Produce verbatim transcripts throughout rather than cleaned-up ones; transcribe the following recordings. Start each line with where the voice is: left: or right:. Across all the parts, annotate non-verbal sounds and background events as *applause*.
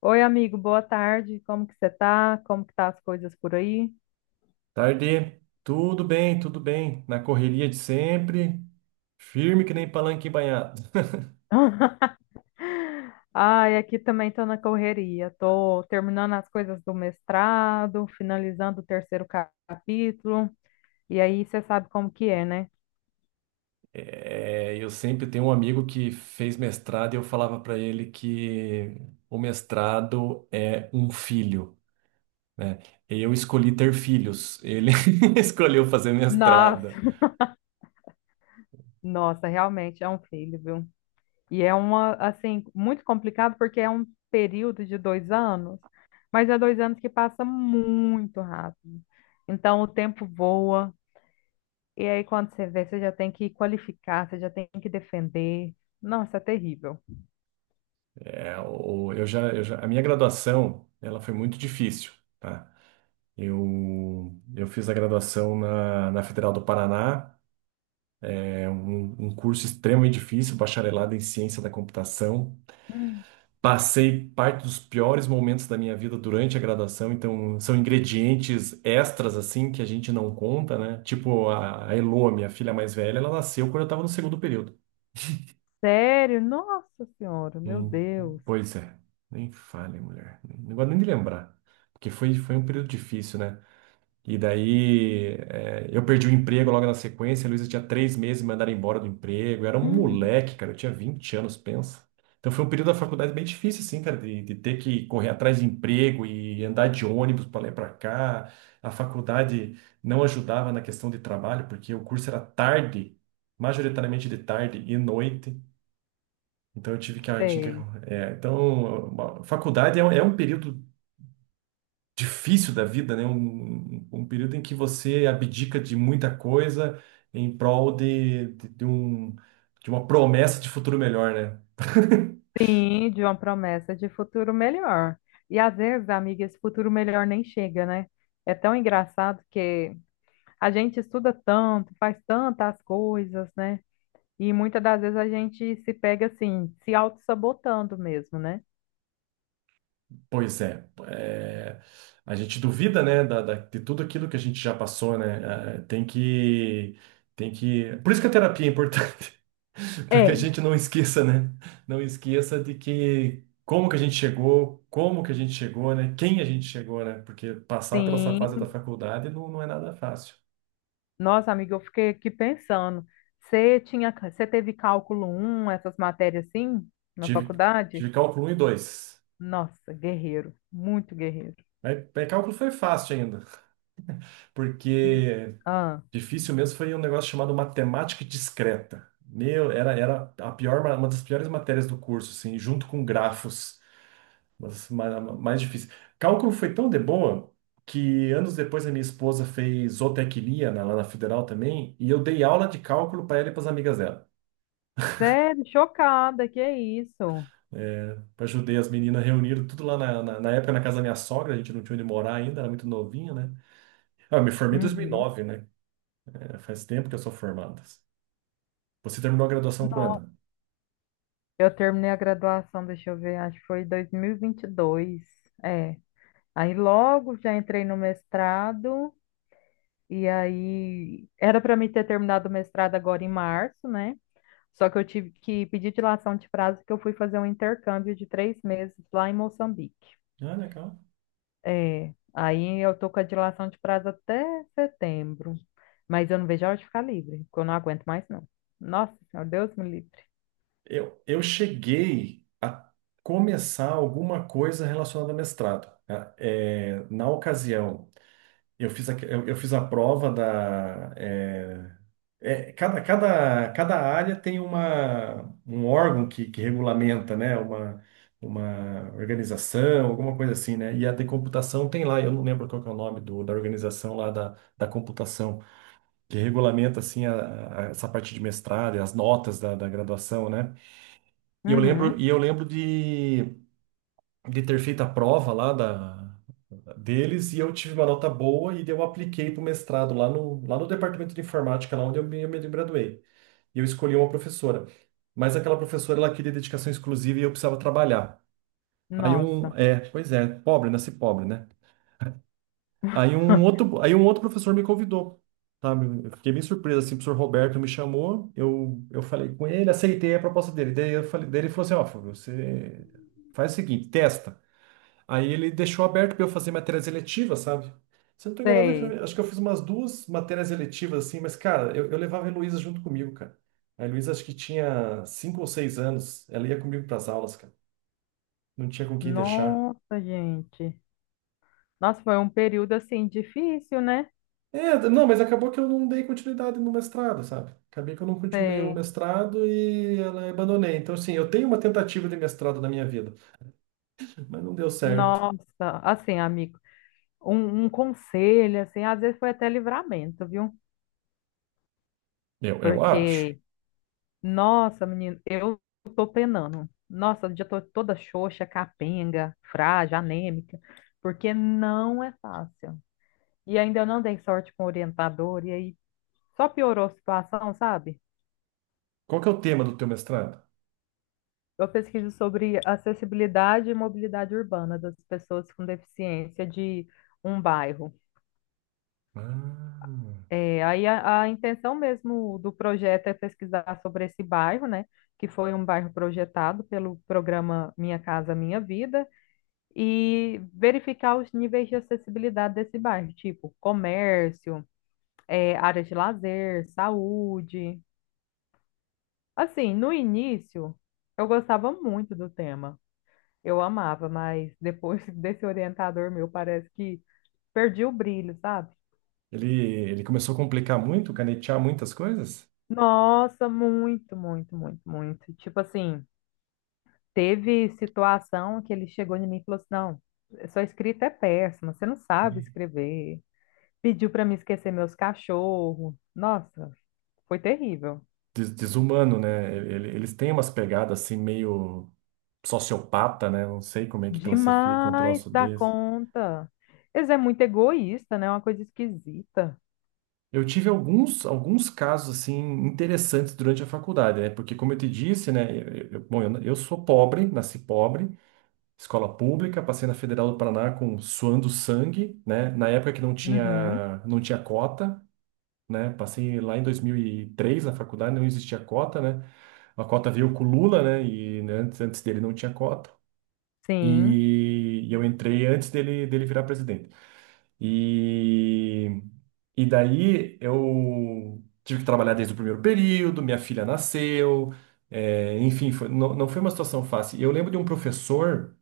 left: Oi, amigo, boa tarde. Como que você tá? Como que tá as coisas por aí?
right: Tarde, tudo bem, tudo bem. Na correria de sempre, firme que nem palanque embanhado.
left: *laughs* Ai, aqui também tô na correria. Tô terminando as coisas do mestrado, finalizando o terceiro ca- capítulo. E aí você sabe como que é, né?
right: É, eu sempre tenho um amigo que fez mestrado e eu falava para ele que o mestrado é um filho, né? Eu escolhi ter filhos, ele *laughs* escolheu fazer
left: Nossa,
right: mestrado.
left: *laughs* nossa, realmente é um filho, viu? E é uma, assim, muito complicado porque é um período de dois anos, mas é dois anos que passa muito rápido. Então o tempo voa. E aí, quando você vê, você já tem que qualificar, você já tem que defender. Nossa, é terrível.
right: É, o- eu já, eu já- a minha graduação, ela foi muito difícil, tá? Eu, eu fiz a graduação na, na Federal do Paraná. É um, um curso extremamente difícil, bacharelado em ciência da computação. Passei parte dos piores momentos da minha vida durante a graduação, então são ingredientes extras assim que a gente não conta, né? Tipo a a Elô, minha filha mais velha, ela nasceu quando eu estava no segundo período.
left: Sério? Nossa Senhora, meu
right: Hum,
left: Deus.
right: pois é, nem fale, mulher. Não gosto nem de lembrar, porque foi, foi um período difícil, né? E daí é, eu perdi o emprego logo na sequência. A Luísa tinha três meses, me mandaram embora do emprego. Eu era um
left: Hum.
right: moleque, cara. Eu tinha vinte anos, pensa. Então foi um período da faculdade bem difícil, assim, cara, de, de ter que correr atrás de emprego e andar de ônibus para lá e para cá. A faculdade não ajudava na questão de trabalho, porque o curso era tarde, majoritariamente de tarde e noite. Então eu tive que. Eu Tinha que
left: Sei.
right: é, então, a faculdade é, um- é um período difícil da vida, né? Um, um período em que você abdica de muita coisa em prol de, de, de um, de uma promessa de futuro melhor, né? *laughs*
left: Sim, de uma promessa de futuro melhor. E às vezes, amiga, esse futuro melhor nem chega, né? É tão engraçado que a gente estuda tanto, faz tantas coisas, né? E muitas das vezes a gente se pega assim, se auto-sabotando mesmo, né?
right: Pois é, é, a gente duvida, né, da, da- de tudo aquilo que a gente já passou, né? É, Tem que, tem que. Por isso que a terapia é importante, *laughs* para que a
left: É.
right: gente não esqueça, né? Não esqueça de que como que a gente chegou, como que a gente chegou, né? Quem a gente chegou, né? Porque passar pela essa fase da
left: Sim.
right: faculdade não, não é nada fácil.
left: Nossa, amiga, eu fiquei aqui pensando. Você tinha, você teve cálculo um, essas matérias assim, na
right: Tive,
left: faculdade?
right: tive cálculo um e dois.
left: Nossa, guerreiro, muito guerreiro.
right: Mas, mas cálculo foi fácil ainda,
left: Hum.
right: porque...
left: Ah,
right: Difícil mesmo foi um negócio chamado matemática discreta. Meu, era, era a pior, ma- uma das piores matérias do curso, assim, junto com grafos, mas ma- mais difícil. Cálculo foi tão de boa que anos depois a minha esposa fez zootecnia na, lá na Federal também, e eu dei aula de cálculo para ela e para as amigas dela.
left: sério, chocada, que é isso?
right: Eu ajudei as meninas reuniram tudo lá na, na, na época na casa da minha sogra, a gente não tinha onde morar ainda, era muito novinha, né? Ah, eu me formei em dois mil e
left: Uhum.
right: nove né? É, faz tempo que eu sou formado. Você terminou a graduação
left: Não,
right: quando?
left: eu terminei a graduação, deixa eu ver, acho que foi dois mil e vinte e dois. É. Aí logo já entrei no mestrado e aí era para mim ter terminado o mestrado agora em março, né? Só que eu tive que pedir dilação de prazo porque eu fui fazer um intercâmbio de três meses lá em Moçambique.
right: Ah, legal.
left: É, aí eu tô com a dilação de prazo até setembro, mas eu não vejo a hora de ficar livre, porque eu não aguento mais não. Nossa, meu Deus me livre.
right: Eu, eu cheguei a começar alguma coisa relacionada a mestrado, né? É, na ocasião, eu fiz a, eu, eu fiz a prova da... é, é, cada, cada, cada área tem uma, um órgão que, que regulamenta, né? Uma, uma organização, alguma coisa assim, né? E a de computação tem lá, eu não lembro qual que é o nome do, da organização lá da, da computação, que regulamenta assim a, a- essa parte de mestrado e as notas da, da graduação, né? E eu lembro,
left: Uhum.
right: e eu lembro de, de ter feito a prova lá da, deles e eu tive uma nota boa e daí eu apliquei para o mestrado lá no, lá no departamento de informática, lá onde eu me, eu me graduei. E eu escolhi uma professora. Mas aquela professora, ela queria dedicação exclusiva e eu precisava trabalhar. Aí um,
left: Nossa.
right: é, pois é, pobre, nasci pobre, né? Aí um
left: *laughs*
right: outro, aí um outro professor me convidou, sabe? Eu fiquei bem surpreso, assim, o professor Roberto me chamou, eu, eu falei com ele, aceitei a proposta dele. Daí, eu falei, daí ele falou assim, ó, Fábio, você faz o seguinte, testa. Aí ele deixou aberto para eu fazer matérias eletivas, sabe? Se eu não tô enganado, acho
left: Sei.
right: que acho que eu fiz umas duas matérias eletivas, assim, mas, cara, eu, eu levava a Heloísa junto comigo, cara. A Heloísa acho que tinha cinco ou seis anos, ela ia comigo para as aulas, cara. Não tinha com quem deixar.
left: Nossa, gente. Nossa, foi um período assim difícil, né?
right: É, não, mas acabou que eu não dei continuidade no mestrado, sabe? Acabei que eu não continuei o
left: Sei.
right: mestrado e ela abandonei. Então, assim, eu tenho uma tentativa de mestrado na minha vida, mas não deu certo.
left: Nossa, assim, amigo, um, um conselho, assim, às vezes foi até livramento, viu?
right: Eu, eu acho.
left: Porque nossa, menino, eu tô penando. Nossa, eu já tô toda xoxa, capenga, frágil, anêmica, porque não é fácil. E ainda eu não dei sorte com o orientador, e aí só piorou a situação, sabe?
right: Qual que é o tema do teu mestrado?
left: Eu pesquiso sobre acessibilidade e mobilidade urbana das pessoas com deficiência de um bairro.
right: Ah,
left: É, aí a, a intenção mesmo do projeto é pesquisar sobre esse bairro, né? Que foi um bairro projetado pelo programa Minha Casa Minha Vida e verificar os níveis de acessibilidade desse bairro, tipo comércio, eh, áreas de lazer, saúde. Assim, no início, eu gostava muito do tema, eu amava, mas depois *laughs* desse orientador meu, parece que perdi o brilho, sabe?
right: ele, ele começou a complicar muito, canetear muitas coisas?
left: Nossa, muito, muito, muito, muito. Tipo assim, teve situação que ele chegou em mim e falou assim: não, sua escrita é péssima, você não sabe escrever. Pediu para me esquecer meus cachorros. Nossa, foi terrível.
right: Des- desumano, né? Ele- eles têm umas pegadas assim meio sociopata, né? Não sei como é que classifica um
left: Demais
right: troço
left: da
right: desse.
left: conta. Eles é muito egoísta, né? É uma coisa esquisita.
right: Eu tive alguns, alguns casos assim interessantes durante a faculdade, né? Porque como eu te disse, né, eu, eu- bom, eu, eu sou pobre, nasci pobre, escola pública, passei na Federal do Paraná com suando sangue, né? Na época que não
left: Uhum.
right: tinha não tinha cota, né? Passei lá em dois mil e três na faculdade, não existia cota, né? A cota veio com o Lula, né? E né, antes, antes dele não tinha cota.
left: Sim,
right: E, e eu entrei antes dele dele virar presidente. E, e daí eu tive que trabalhar desde o primeiro período, minha filha nasceu, é, enfim, foi- não, não foi uma situação fácil. E eu lembro de um professor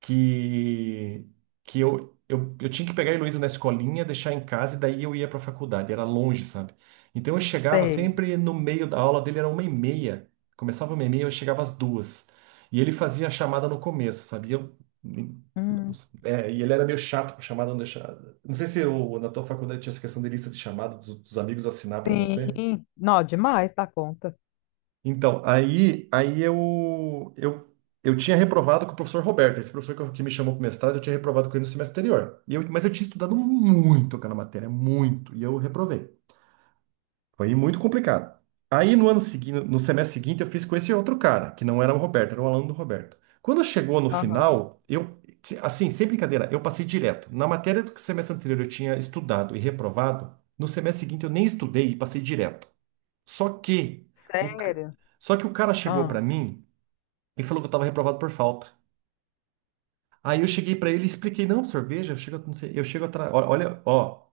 right: que, que eu, eu, eu tinha que pegar a Heloísa na escolinha, deixar em casa e daí eu ia para a faculdade, era longe, sabe? Então eu chegava
left: sei.
right: sempre no meio da aula dele, era uma e meia, começava uma e meia, eu chegava às duas. E ele fazia a chamada no começo, sabe? E eu,
left: Hum.
right: é, e ele era meio chato com chamada, não deixava. Não sei se o- na tua faculdade tinha essa questão de lista de chamada dos, dos amigos assinar para você.
left: Sim. Não, demais da conta.
right: Então, aí, aí eu, eu, eu tinha reprovado com o professor Roberto, esse professor que, eu- que me chamou para o mestrado, eu tinha reprovado com ele no semestre anterior. E eu, mas eu tinha estudado muito aquela matéria, muito, e eu reprovei. Foi muito complicado. Aí no ano seguinte, no semestre seguinte, eu fiz com esse outro cara, que não era o Roberto, era o aluno do Roberto. Quando chegou no
left: Aham.
right: final, eu, se- assim, sem brincadeira, eu passei direto. Na matéria do semestre anterior eu tinha estudado e reprovado, no semestre seguinte eu nem estudei e passei direto. Só que o, ca-
left: Sério?
right: só que o cara chegou
left: Ah,
right: pra mim e falou que eu tava reprovado por falta. Aí eu cheguei pra ele e expliquei, não, professor, veja, eu chego, não sei, eu chego atrás, ó- olha, ó,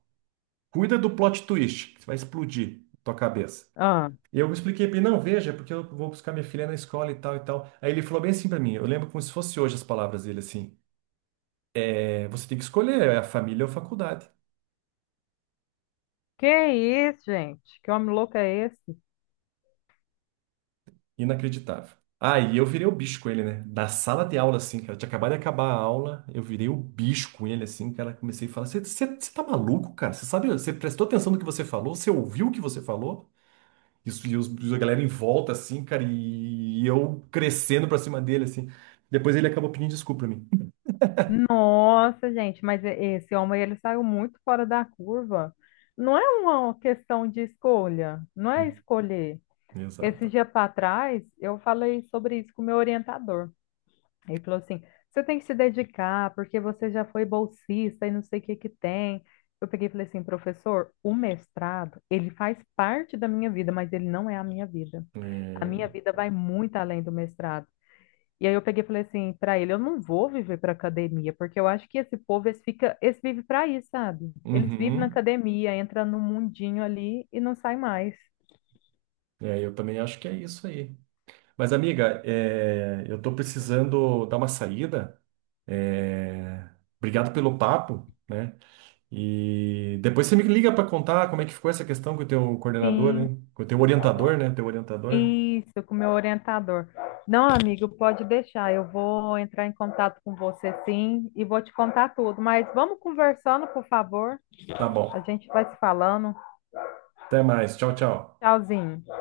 right: cuida do plot twist, que vai explodir tua cabeça.
left: ah.
right: E eu expliquei pra ele, não, veja, é porque eu vou buscar minha filha na escola e tal e tal. Aí ele falou bem assim pra mim, eu lembro como se fosse hoje as palavras dele assim, é, você tem que escolher, é a família ou a faculdade.
left: Que isso, gente? Que homem louco é esse?
right: Inacreditável. Aí eu virei o bicho com ele, né? Na sala de aula, assim, cara. Tinha acabado de acabar a aula, eu virei o bicho com ele, assim, cara. Comecei a falar: você tá maluco, cara? Você sabe, você prestou atenção no que você falou? Você ouviu o que você falou? Isso, e os, a galera em volta, assim, cara, e eu crescendo pra cima dele, assim. Depois ele acabou pedindo desculpa pra mim.
left: Nossa, gente, mas e- esse homem ele saiu muito fora da curva. Não é uma questão de escolha, não é
right: Hum,
left: escolher. Esse
right: Exato.
left: dia para trás, eu falei sobre isso com o meu orientador. Ele falou assim: você tem que se dedicar, porque você já foi bolsista e não sei o que que tem. Eu peguei e falei assim: professor, o mestrado, ele faz parte da minha vida, mas ele não é a minha vida. A minha
right: É...
left: vida vai muito além do mestrado. E aí eu peguei e falei assim para ele: eu não vou viver para academia, porque eu acho que esse povo, eles fica, eles vivem para isso, sabe? Eles vivem na
right: Uhum.
left: academia, entra no mundinho ali e não sai mais.
right: É, eu também acho que é isso aí. Mas, amiga, é, eu tô precisando dar uma saída. É, obrigado pelo papo, né? E depois você me liga para contar como é que ficou essa questão com o teu coordenador,
left: Sim.
right: hein? Com o teu orientador, né? Teu orientador.
left: Isso, com o meu orientador. Não, amigo, pode deixar. Eu vou entrar em contato com você sim e vou te contar tudo. Mas vamos conversando, por favor.
right: Tá
left: A
right: bom.
left: gente vai se falando.
right: Até mais. Tchau, tchau.
left: Tchauzinho.